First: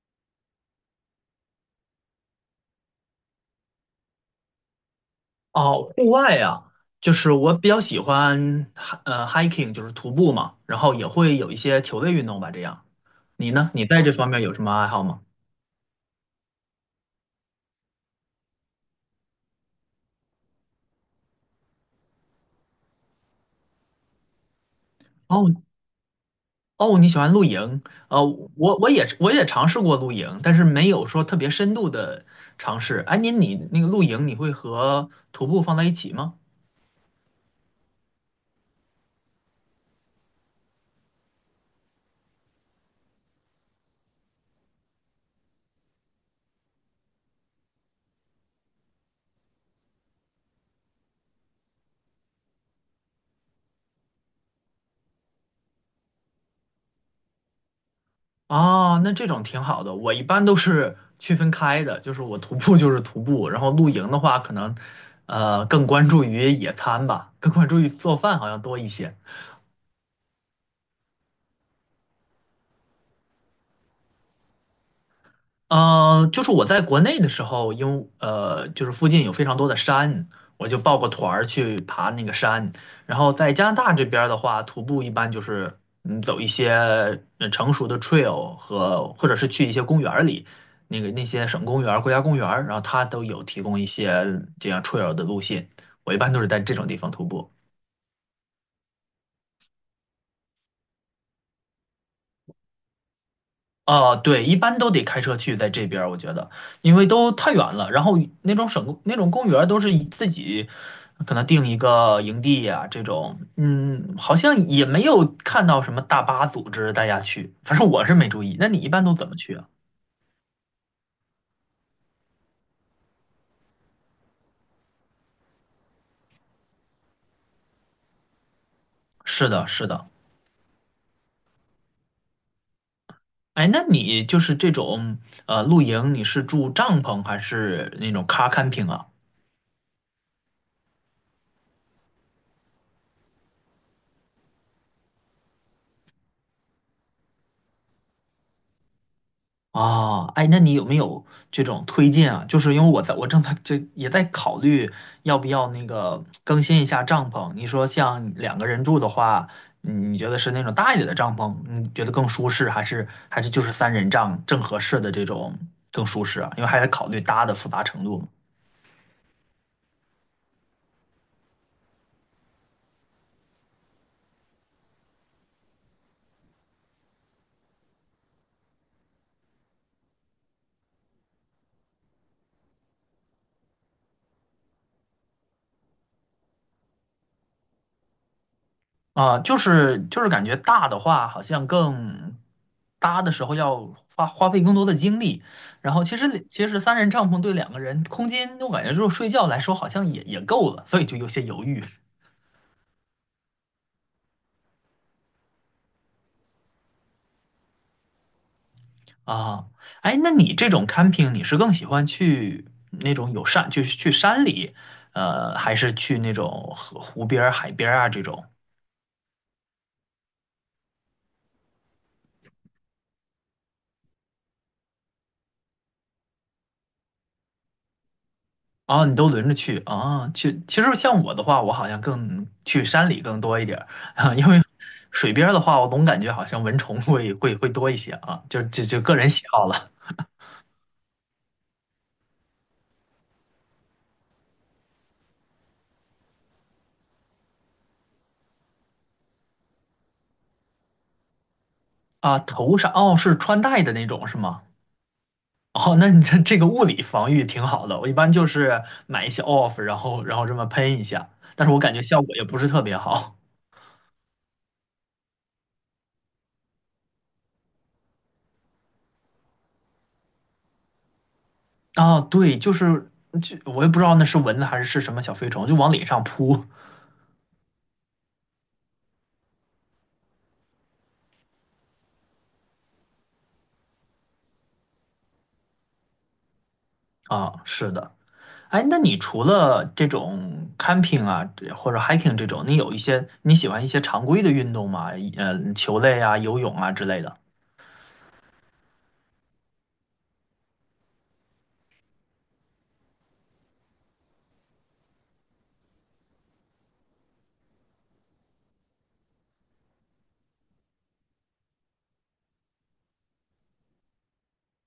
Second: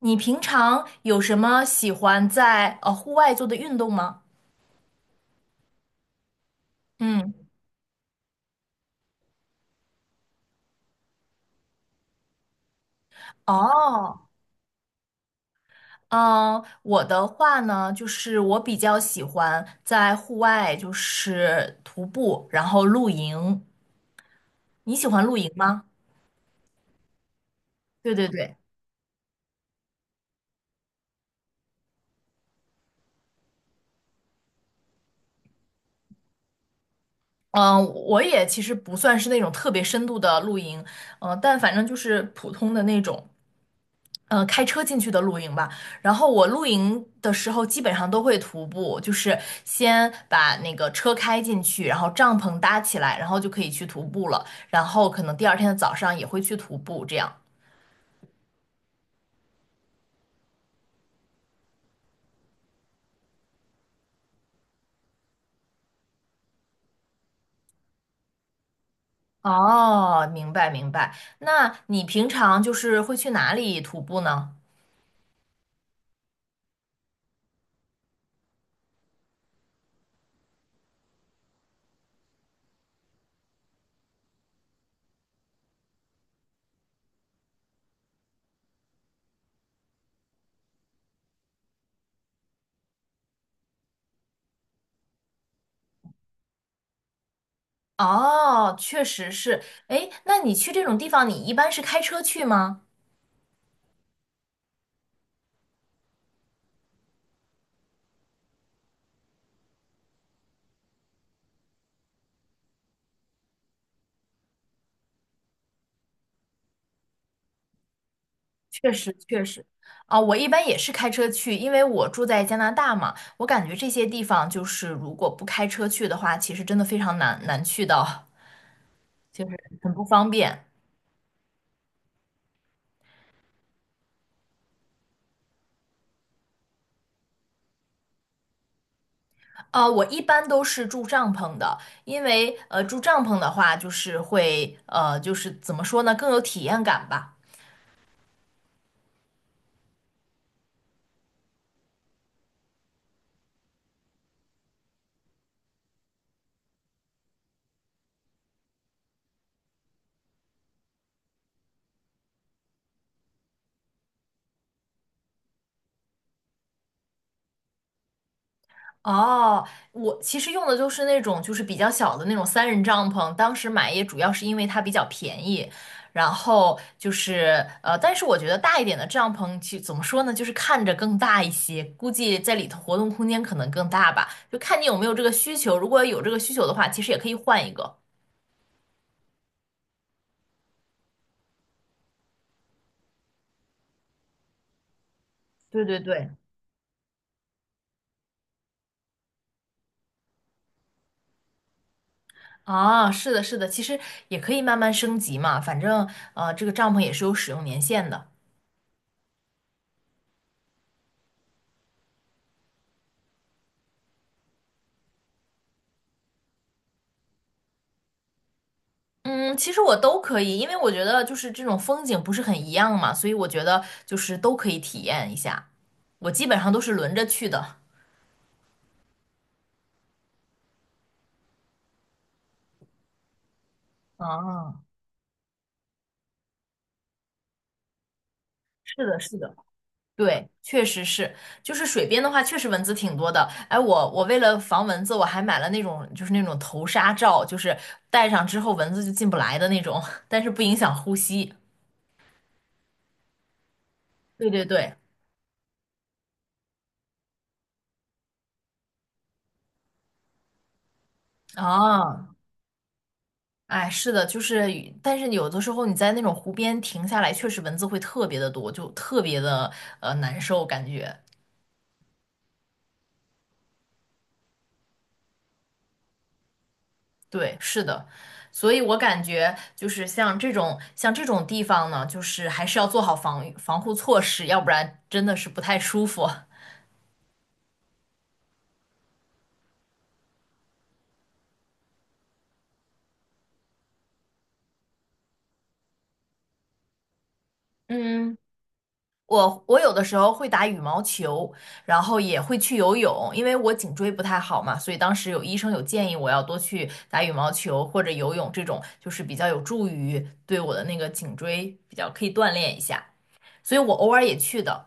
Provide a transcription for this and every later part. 你平常有什么喜欢在户外做的运动吗？哦，户外啊，就是嗯。我比较喜欢，hiking，就是徒步嘛，然后也会有一些球类运动吧，这样。你呢？你在这哦，方面有什么爱好吗？嗯，我的话呢，就是我比较喜欢在户外，就是徒步，然后露营。你喜欢露哦营吗？哦，你喜欢露营？对呃，对对。我也尝试过露营，但是没有说特别深度的尝试。哎，你那个露营，你会和徒步放在一起吗？嗯，我也其实不算是那种特别深度的露营，嗯，但反正就是普通的那种。开车进去的露营吧。然后我露营的时候基本上都会徒步，就是先把那个车开进去，然后帐篷搭起来，然后就可以去徒步了。然后可能第二天的早上也会去徒步，这样。哦，那这种挺好的。我一般都是区分开的，就是我徒步就是徒步，然后露营的话，可能更关注于野餐吧，更关注于做饭好像多一些。哦，明白明白。那你平常就是会去哪里徒步呢？呃，就是我在国内的时候，因为就是附近有非常多的山，我就报个团儿去爬那个山。然后在加拿大这边儿的话，徒步一般就是嗯走一些成熟的 trail 和或者是去一些公园儿里，那些省公园儿国家公园儿然后它都有提供一些这样 trail 的路线。我一般都是在这种地方徒步。哦，确实是。诶，那你去这种地方，你一般是开车去吗？啊，对，一般都得开车去，在这边儿我觉得，因为都太远了。然后那种省那种公园儿都是以自己可能定一个营地呀、这种，嗯，好像也没有看到什么大巴组织大家去，反正我是没注意。那你一确般都实怎么确去实。啊？啊、我一般也是开车去，因为我住在加拿大嘛，我感觉这些地方就是如果不开车去的话，其实真的非常难去到，就是是的，是很不的。方便。哎，那你就是这种露营，你是住帐篷还是那种 car camping 啊？啊、我一般都是住帐篷的，因为住帐篷的话，就是会就是怎么说呢，更有体验感吧。哦，哎，那你有没有这种推荐啊？就是因为我在我正在就也在考虑要不要那个更新一下帐篷。你说像两个人住的话，嗯你觉得是那种大一点的帐篷，你觉得更舒适，还是就是三人帐正合适的这种更舒适啊？因为还得考虑搭的复杂程度嘛。哦，我其实用的就是那种就是比较小的那种三人帐篷，当时买也主要是因为它比较便宜，然后就是但是我觉得大一点的帐篷其怎么说呢，就是看着更大一些，估计在里头活动空间可能更大吧，就看你有没有这个需求，如果有这个需求的话，其实也可以换一个。啊，就是感觉大的话，好像更搭的时候要花费更多的精力。对然对后其实对。其实三人帐篷对两个人空间，我感觉就是睡觉来说好像也也够了，所以就有些犹豫啊，是的，是的，其实也可以慢慢升级嘛，反正这个帐篷也是有使用年限的。啊。哎，那你这种 camping，你是更喜欢去那种有山，就是去山里，呃，还是去那种河湖边儿海边儿啊这种？嗯，其实我都可以，因为我觉得就是这种风景不是很一样嘛，所以我觉得就是都可以体验一下。我基本上都是轮着去的。啊，你都轮着去啊？去，其实像我的话，我好像更去山里更多一点儿 啊，因为啊，水边儿的话，我总感觉好像蚊虫会多一些啊，就是个的，人是喜的。好了对，确实是，就是水边的话，确实蚊子挺多的。哎，我为了防蚊子，我还买了那种就是那种头纱罩，就是戴上之后蚊子就进不来的那种，但是不影响呼吸。啊。头上哦，是穿戴的那种是对吗？对对。哦，那你这个物理防御挺好的，我一般就是买一些 off，然后这么喷一下，但是我感觉效啊，果也不是特别好。哎，是的，就是，但是有的时候你在那种湖边停下来，确实蚊子会特别的多，就特别的难受，感觉。啊，对，就是就我也不知道那是蚊子还是是什么小飞虫，就往脸上扑对，是的，所以我感觉就是像这种地方呢，就是还是要做好防御防护措施，要不然真的是不太舒服。啊，是的。哎，那你除了这种 camping 啊，或者 hiking 这种，你有一些你喜欢一些常规的运动吗？呃，球类啊、游泳啊之类的。嗯，我有的时候会打羽毛球，然后也会去游泳，因为我颈椎不太好嘛，所以当时有医生有建议我要多去打羽毛球或者游泳这种，就是比较有助于对我的那个颈椎比较可以锻炼一下，所以我偶尔也去的。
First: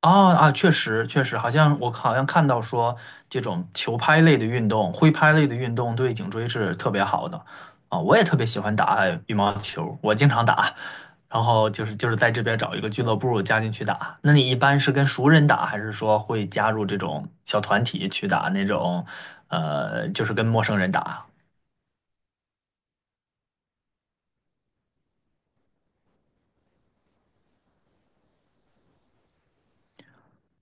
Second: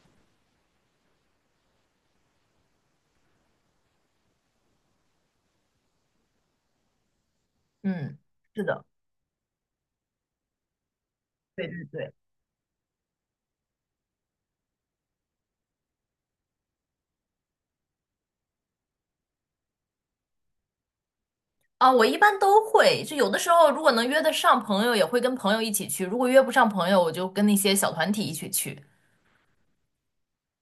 啊啊，确实确实，好像我好像看到说，这种球拍类的运动、挥拍类的运动对颈椎是特别好的啊。我嗯，也特别喜是欢的，打羽毛球，我经常打，然对后对就是就对。是在这边找一个俱乐部加进去打。那你一般是跟熟人打，还是说会加入这种小团体去打那种，呃，就是跟陌生人打？啊，我一般都会，就有的时候如果能约得上朋友，也会跟朋友一起去；如果约不上朋友，我就跟那些小团体一起去。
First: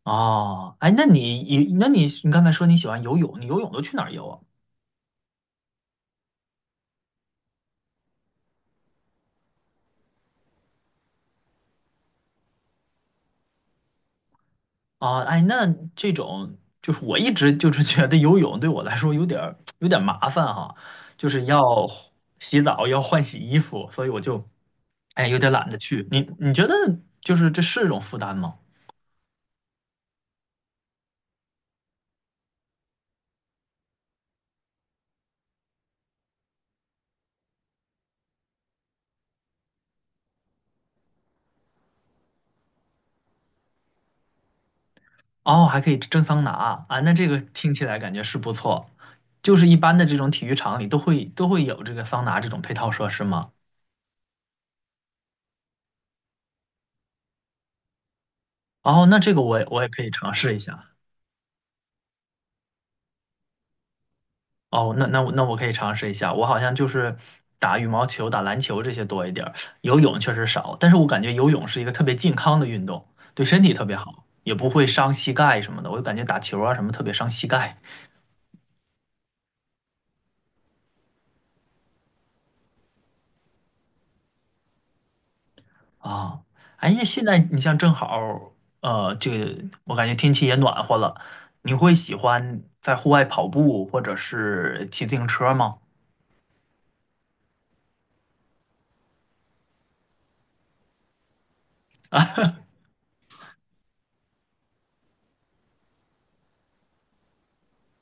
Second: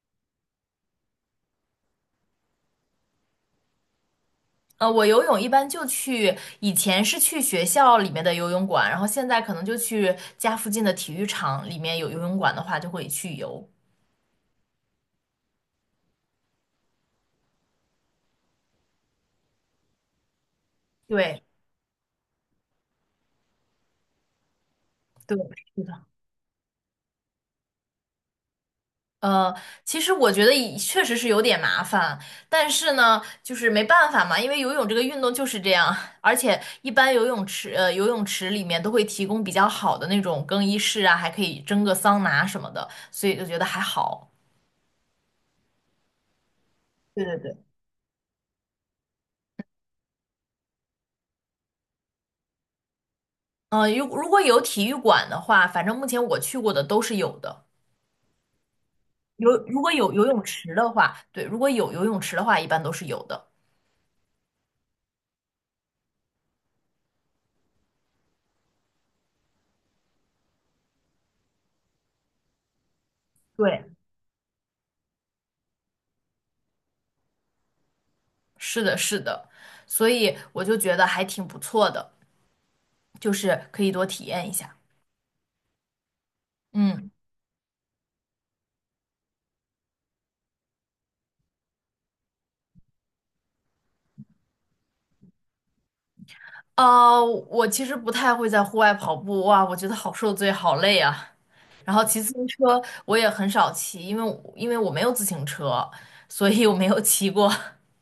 哦，哎，那你刚才说你喜欢游泳，你游泳都去哪儿游啊？我游泳一般就去，以前是去学校里面的游泳馆，然后现在可能就去家附近的体育场里面有游泳馆的话，就会去游。啊，哎，那这种就是我一直就是觉得游泳对我来说有点儿有点麻烦哈，就对是要洗澡，要换洗衣服，所以我就哎对，有点懒得是的。去。你你觉得就是这是一种负担吗？呃，其实我觉得也确实是有点麻烦，但是呢，就是没办法嘛，因为游泳这个运动就是这样，而且一般游泳池，游泳池里面都会提供比较好的那种更衣室啊，还可以蒸个桑拿什么的，所以就觉得还好。哦，还可以蒸桑拿啊，那对这对个对。听起来感觉是不错。就是一般的这种体育场里都会有这个桑拿这种配套设施吗？嗯，如如果有体育馆的话，反正目前我去过的都是有的。哦，那这个有，我也如我也果可以有游尝泳试一池的下。话，对，如果有游泳池的话，一般都是有的。哦，那我我可以尝试一下。我好像就是打羽毛球、打篮球这些多一点儿，游泳确实少。但是我感觉游泳是一个特别健康的运动，对身体对，特别好，也不会伤膝盖什么的。我就感觉打球啊什么特别伤膝盖是的，是的，所以我就觉得还挺不错的，就是可以多体验一下。啊。哎呀，嗯，现在你像正好，呃，这个我感觉天气也暖和了，你会喜欢在户外跑步或者是骑自行车吗？我其实不太会在户外跑步，哇，我觉得好受罪，好累啊。然后骑自行车我也很少骑，因为我没有自行车，所以我没有骑过。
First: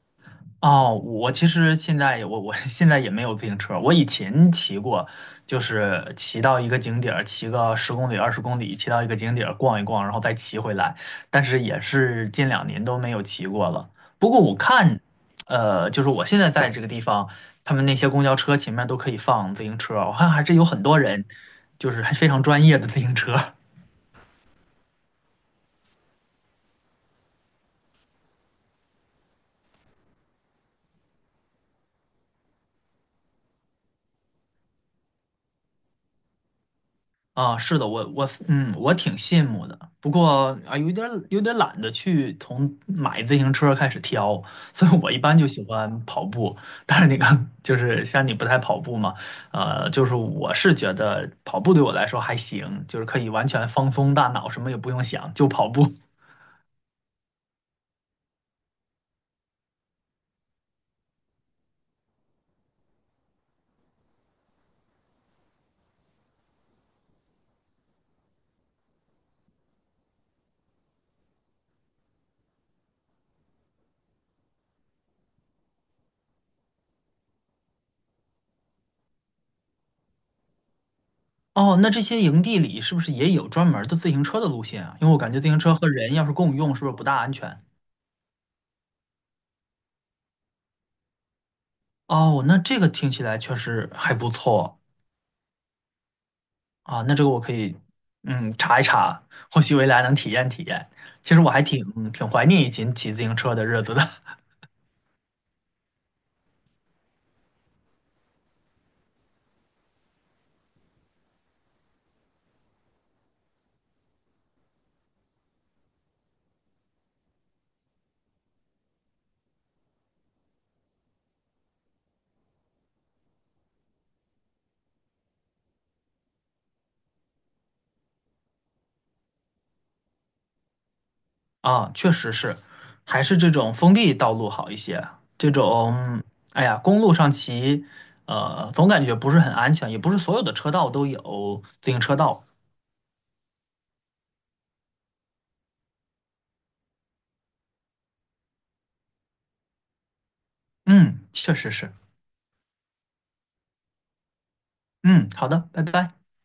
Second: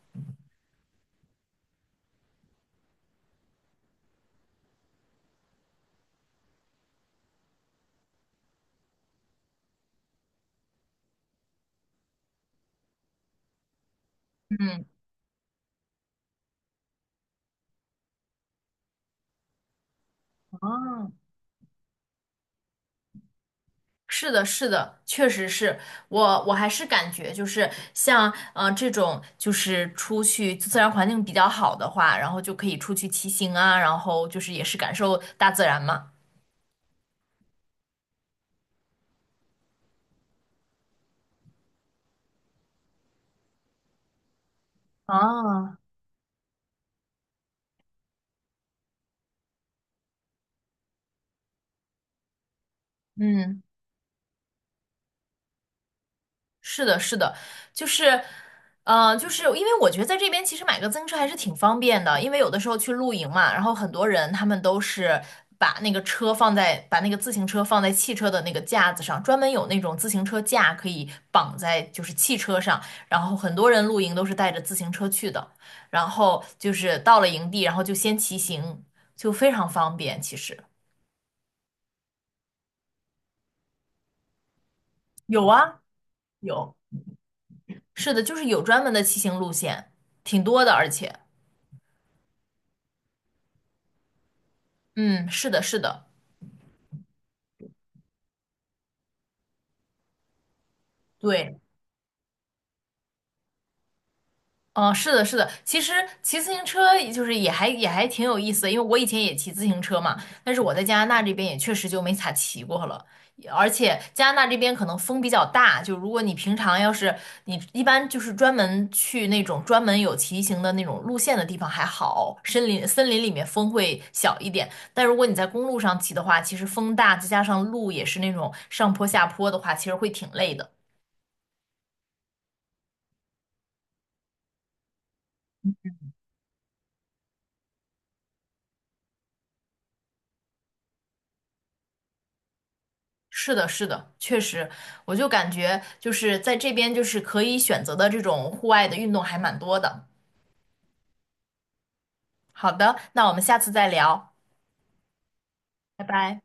哦，我其实现在我 现在也没有自行车，我以前骑过，就是骑到一个景点儿，骑个十公里、20公里，骑到一个景点儿逛一逛，然后再骑回来，但是也是近2年都没有骑过了。不过我嗯。看，呃，就是我现在在这个地方，他们那些公交车前面都可以放自行车，我看还是有很多哦，人，就是还非常专业的自行车。是的，是的，确实是我，我还是感觉就是像，这种就是出去自然环境比较好的话，然后就可以出去骑行啊，然后就是也是感受大自然嘛。啊，是的，我我嗯，我挺羡慕的。不过啊，有点懒得去从买自行车开始挑，所以我一般就喜啊，欢跑步。但是你看，就是像你不太跑步嘛，呃，就是我是觉得跑步对我来说还行，就是可以完嗯。全放松大脑，什么也不用想，就跑步。是的，是的，就是，就是因为我觉得在这边其实买个自行车还是挺方便的，因为有的时候去露营嘛，然后很多人他们都是把那个车放在，把那个自行车放在汽车的那个架子上，专门有那种自行车架可以绑在就是汽车上，然后很多人露营都是带着自行车去的，然后就是到了营地，然后就先骑行，就非常方便，其实哦，那这些营地里是不是也有专门儿的自行车的路线啊？因为我感觉有自行车啊，和人要是共用，有，是不是不大安全？是的，就是有专门的骑行路线，挺多的，而且。哦，那这个听起来确实还不错。嗯，是的，是的，啊，那这个我可以，嗯，查一查，或许未来能体验体验。其实我对，还挺怀念以前骑自行车的日子的 是的，是的。其实骑自行车也就是也还挺有意思的，因为我以前也骑自行车嘛，但是我在加拿大这边也确实就没咋骑过了。而且加拿大这边可能风比较大，就如果你平常要是你一般就是专门去那种专门有骑行的那种路线的地方还好，森林里面风会小一点，但如果你在公路上骑的话，其实风大，再加上路也是那种上坡下坡的话，其实会挺累的。啊，确实是，还是这种封闭道路好一些。这种，哎呀，公路上骑，呃，总感觉不是很安全，也不是所有的车道都有自行车道。是的，是的，确实，我就感觉就是在这边就是可以选择的这种户外的运动还蛮多的。嗯，确实是。好的，那我们下次再聊，嗯，好的，拜拜拜。拜。